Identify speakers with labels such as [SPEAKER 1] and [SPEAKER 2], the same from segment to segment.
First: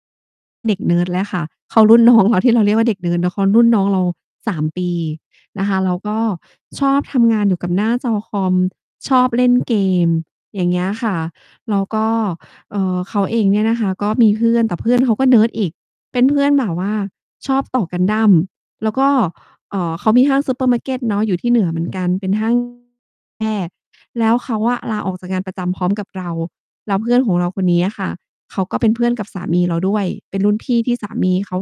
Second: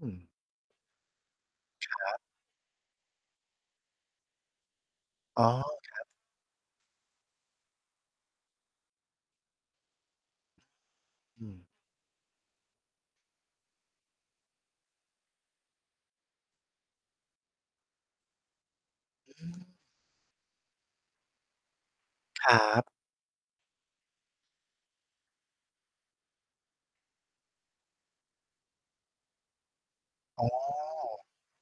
[SPEAKER 1] อืม
[SPEAKER 2] เด็กเนิร์ดเลยค่ะ เขาร
[SPEAKER 1] ค
[SPEAKER 2] ุ่น
[SPEAKER 1] ร
[SPEAKER 2] น
[SPEAKER 1] ั
[SPEAKER 2] ้
[SPEAKER 1] บ
[SPEAKER 2] องเรา ที่เราเรียกว่าเด็กเนิร์ดเนาะ เขารุ่น น้องเรา 3 ปี
[SPEAKER 1] อ๋อ
[SPEAKER 2] นะคะ แ
[SPEAKER 1] ค
[SPEAKER 2] ล้ว
[SPEAKER 1] รับ
[SPEAKER 2] ก็ชอบทำงานอยู่กับหน้าจอคอม ชอบเล่นเกม อย่างเงี้ยค่ะ
[SPEAKER 1] อืม
[SPEAKER 2] แล้วก็ เอ่อ เขาเองเนี่ยนะคะก็มีเพื่อน แต่เพื่อนเขาก็เนิร์ดอีก เป็นเพื่อนแบบว่าชอบต่อกันดั้ม แล้วก็
[SPEAKER 1] อือฮ
[SPEAKER 2] เ
[SPEAKER 1] ึ
[SPEAKER 2] อ่อ เขามีห้างซูเปอร์มาร์เกตเนาะอยู่ที่เหนือเหมือนกัน เป็น ห
[SPEAKER 1] ค
[SPEAKER 2] ้า
[SPEAKER 1] ร
[SPEAKER 2] ง
[SPEAKER 1] ับ
[SPEAKER 2] แพร่ แล้วเขาอะลาออกจากงานประจำพร้อมกับเรา แล้วเพื่อนของเราคนนี้อะค่ะ เขาก็เป็นเพื่อนกับสามีเราด้วย เป็
[SPEAKER 1] อ
[SPEAKER 2] น
[SPEAKER 1] ๋
[SPEAKER 2] ร
[SPEAKER 1] อ
[SPEAKER 2] ุ่นพี่ที่สามีเขา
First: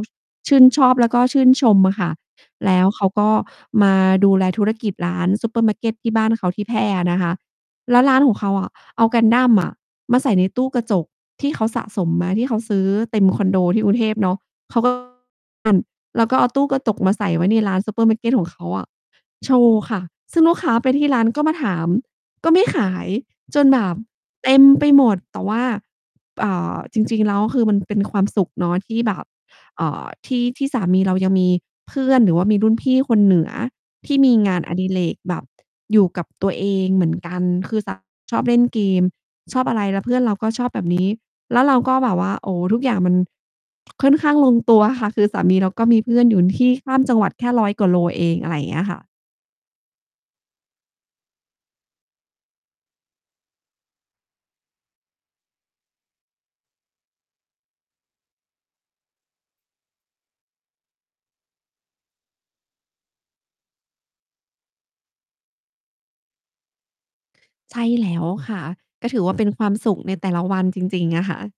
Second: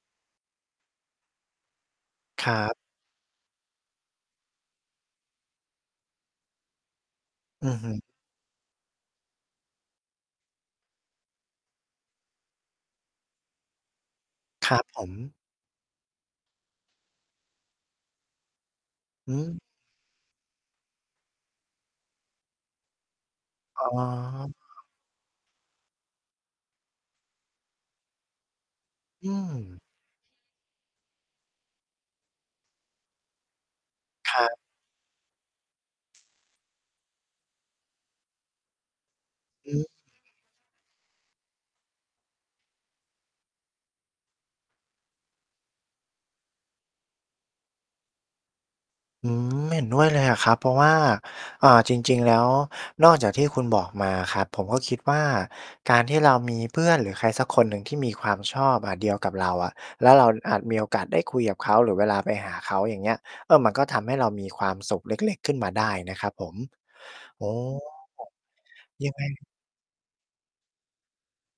[SPEAKER 2] ชื่นชอบ แล้วก็ชื่นชมอะค่ะ
[SPEAKER 1] ครั
[SPEAKER 2] แล
[SPEAKER 1] บ
[SPEAKER 2] ้วเขาก็มาดูแลธุรกิจร้านซูเปอร์มาร์เกตที่บ้านเขา ที่แพร่อะนะคะ
[SPEAKER 1] อือฮึ
[SPEAKER 2] แล้วร้านของเขาอะ เอากันดั้ม อะ มาใส่ในตู้กระจก ที่เขาสะสมมา ที่เขาซื้อเต็มคอนโดที่กรุงเทพเนาะ
[SPEAKER 1] ค
[SPEAKER 2] เ
[SPEAKER 1] ร
[SPEAKER 2] ข
[SPEAKER 1] ั
[SPEAKER 2] า
[SPEAKER 1] บ
[SPEAKER 2] ก็ อ
[SPEAKER 1] ผ
[SPEAKER 2] ั้น
[SPEAKER 1] ม
[SPEAKER 2] แล้วก็เอาตู้กระจก มาใส่ไว้ในร้านซูเปอร์มาร์เกตของเขาอะ
[SPEAKER 1] อื
[SPEAKER 2] โช
[SPEAKER 1] ม
[SPEAKER 2] ว์ค่ะ ซึ่งลูกค้าไปที่ร้านก็มาถาม ก็ไม่ขาย จนแ
[SPEAKER 1] อ
[SPEAKER 2] บ
[SPEAKER 1] ๋อ
[SPEAKER 2] บเต็มไปหมด แต่ว่า อ่า จริง ๆ แล้ว ก็คือมันเป็นความสุขเนาะที่แบบ
[SPEAKER 1] อื
[SPEAKER 2] เ
[SPEAKER 1] ม
[SPEAKER 2] อ่อ ที่ ที่สามีเรายังมีเพื่อน หรือว่ามีรุ่นพี่คนเหนือ ที่ม
[SPEAKER 1] ค
[SPEAKER 2] ี
[SPEAKER 1] ร
[SPEAKER 2] ง
[SPEAKER 1] ั
[SPEAKER 2] า
[SPEAKER 1] บ
[SPEAKER 2] นอดิเรกแบบอยู่กับตัวเองเหมือนกัน คือสา ชอบเล่นเกม ช
[SPEAKER 1] อืม
[SPEAKER 2] อบอะไร แล้วเพื่อนเราก็ชอบแบบ นี้ แล้วเราก็แบบว่า โอ้ ทุกอย่างมัน ค่อนข้างลงตัวค่ะ คือสามีเราก็มีเพื่อนอยู่ ที่ข้ามจังหวัด แค่ 100 กว่าโลเอง อะไรเงี้ยค่ะ
[SPEAKER 1] อืม เห็นด้วยเลยอะครับ เพราะว่า อ่า จริง ๆ แล้ว นอกจากที่คุณบอกมาอะครับ ผมก็คิดว่า การที่เรามีเพื่อนหรือใครสักคนหนึ่งที่มีความชอบ อะ เดียวกับเราอะ แล้วเราอาจมีโอกาสได้คุยกับเขาหรือเวลาไปหาเขา อย่างเงี้ย เออ มันก็ทำให้เรามีความสุขเล็ก ๆ ขึ้นมาได้นะครับผม โอ้
[SPEAKER 2] ใช่แล้วค่ะ ก็
[SPEAKER 1] ยั
[SPEAKER 2] ถ
[SPEAKER 1] ง
[SPEAKER 2] ื
[SPEAKER 1] ไ
[SPEAKER 2] อว่า เป็
[SPEAKER 1] ง
[SPEAKER 2] นความสุขในแต่ละวันจริง ๆ อะค่ะ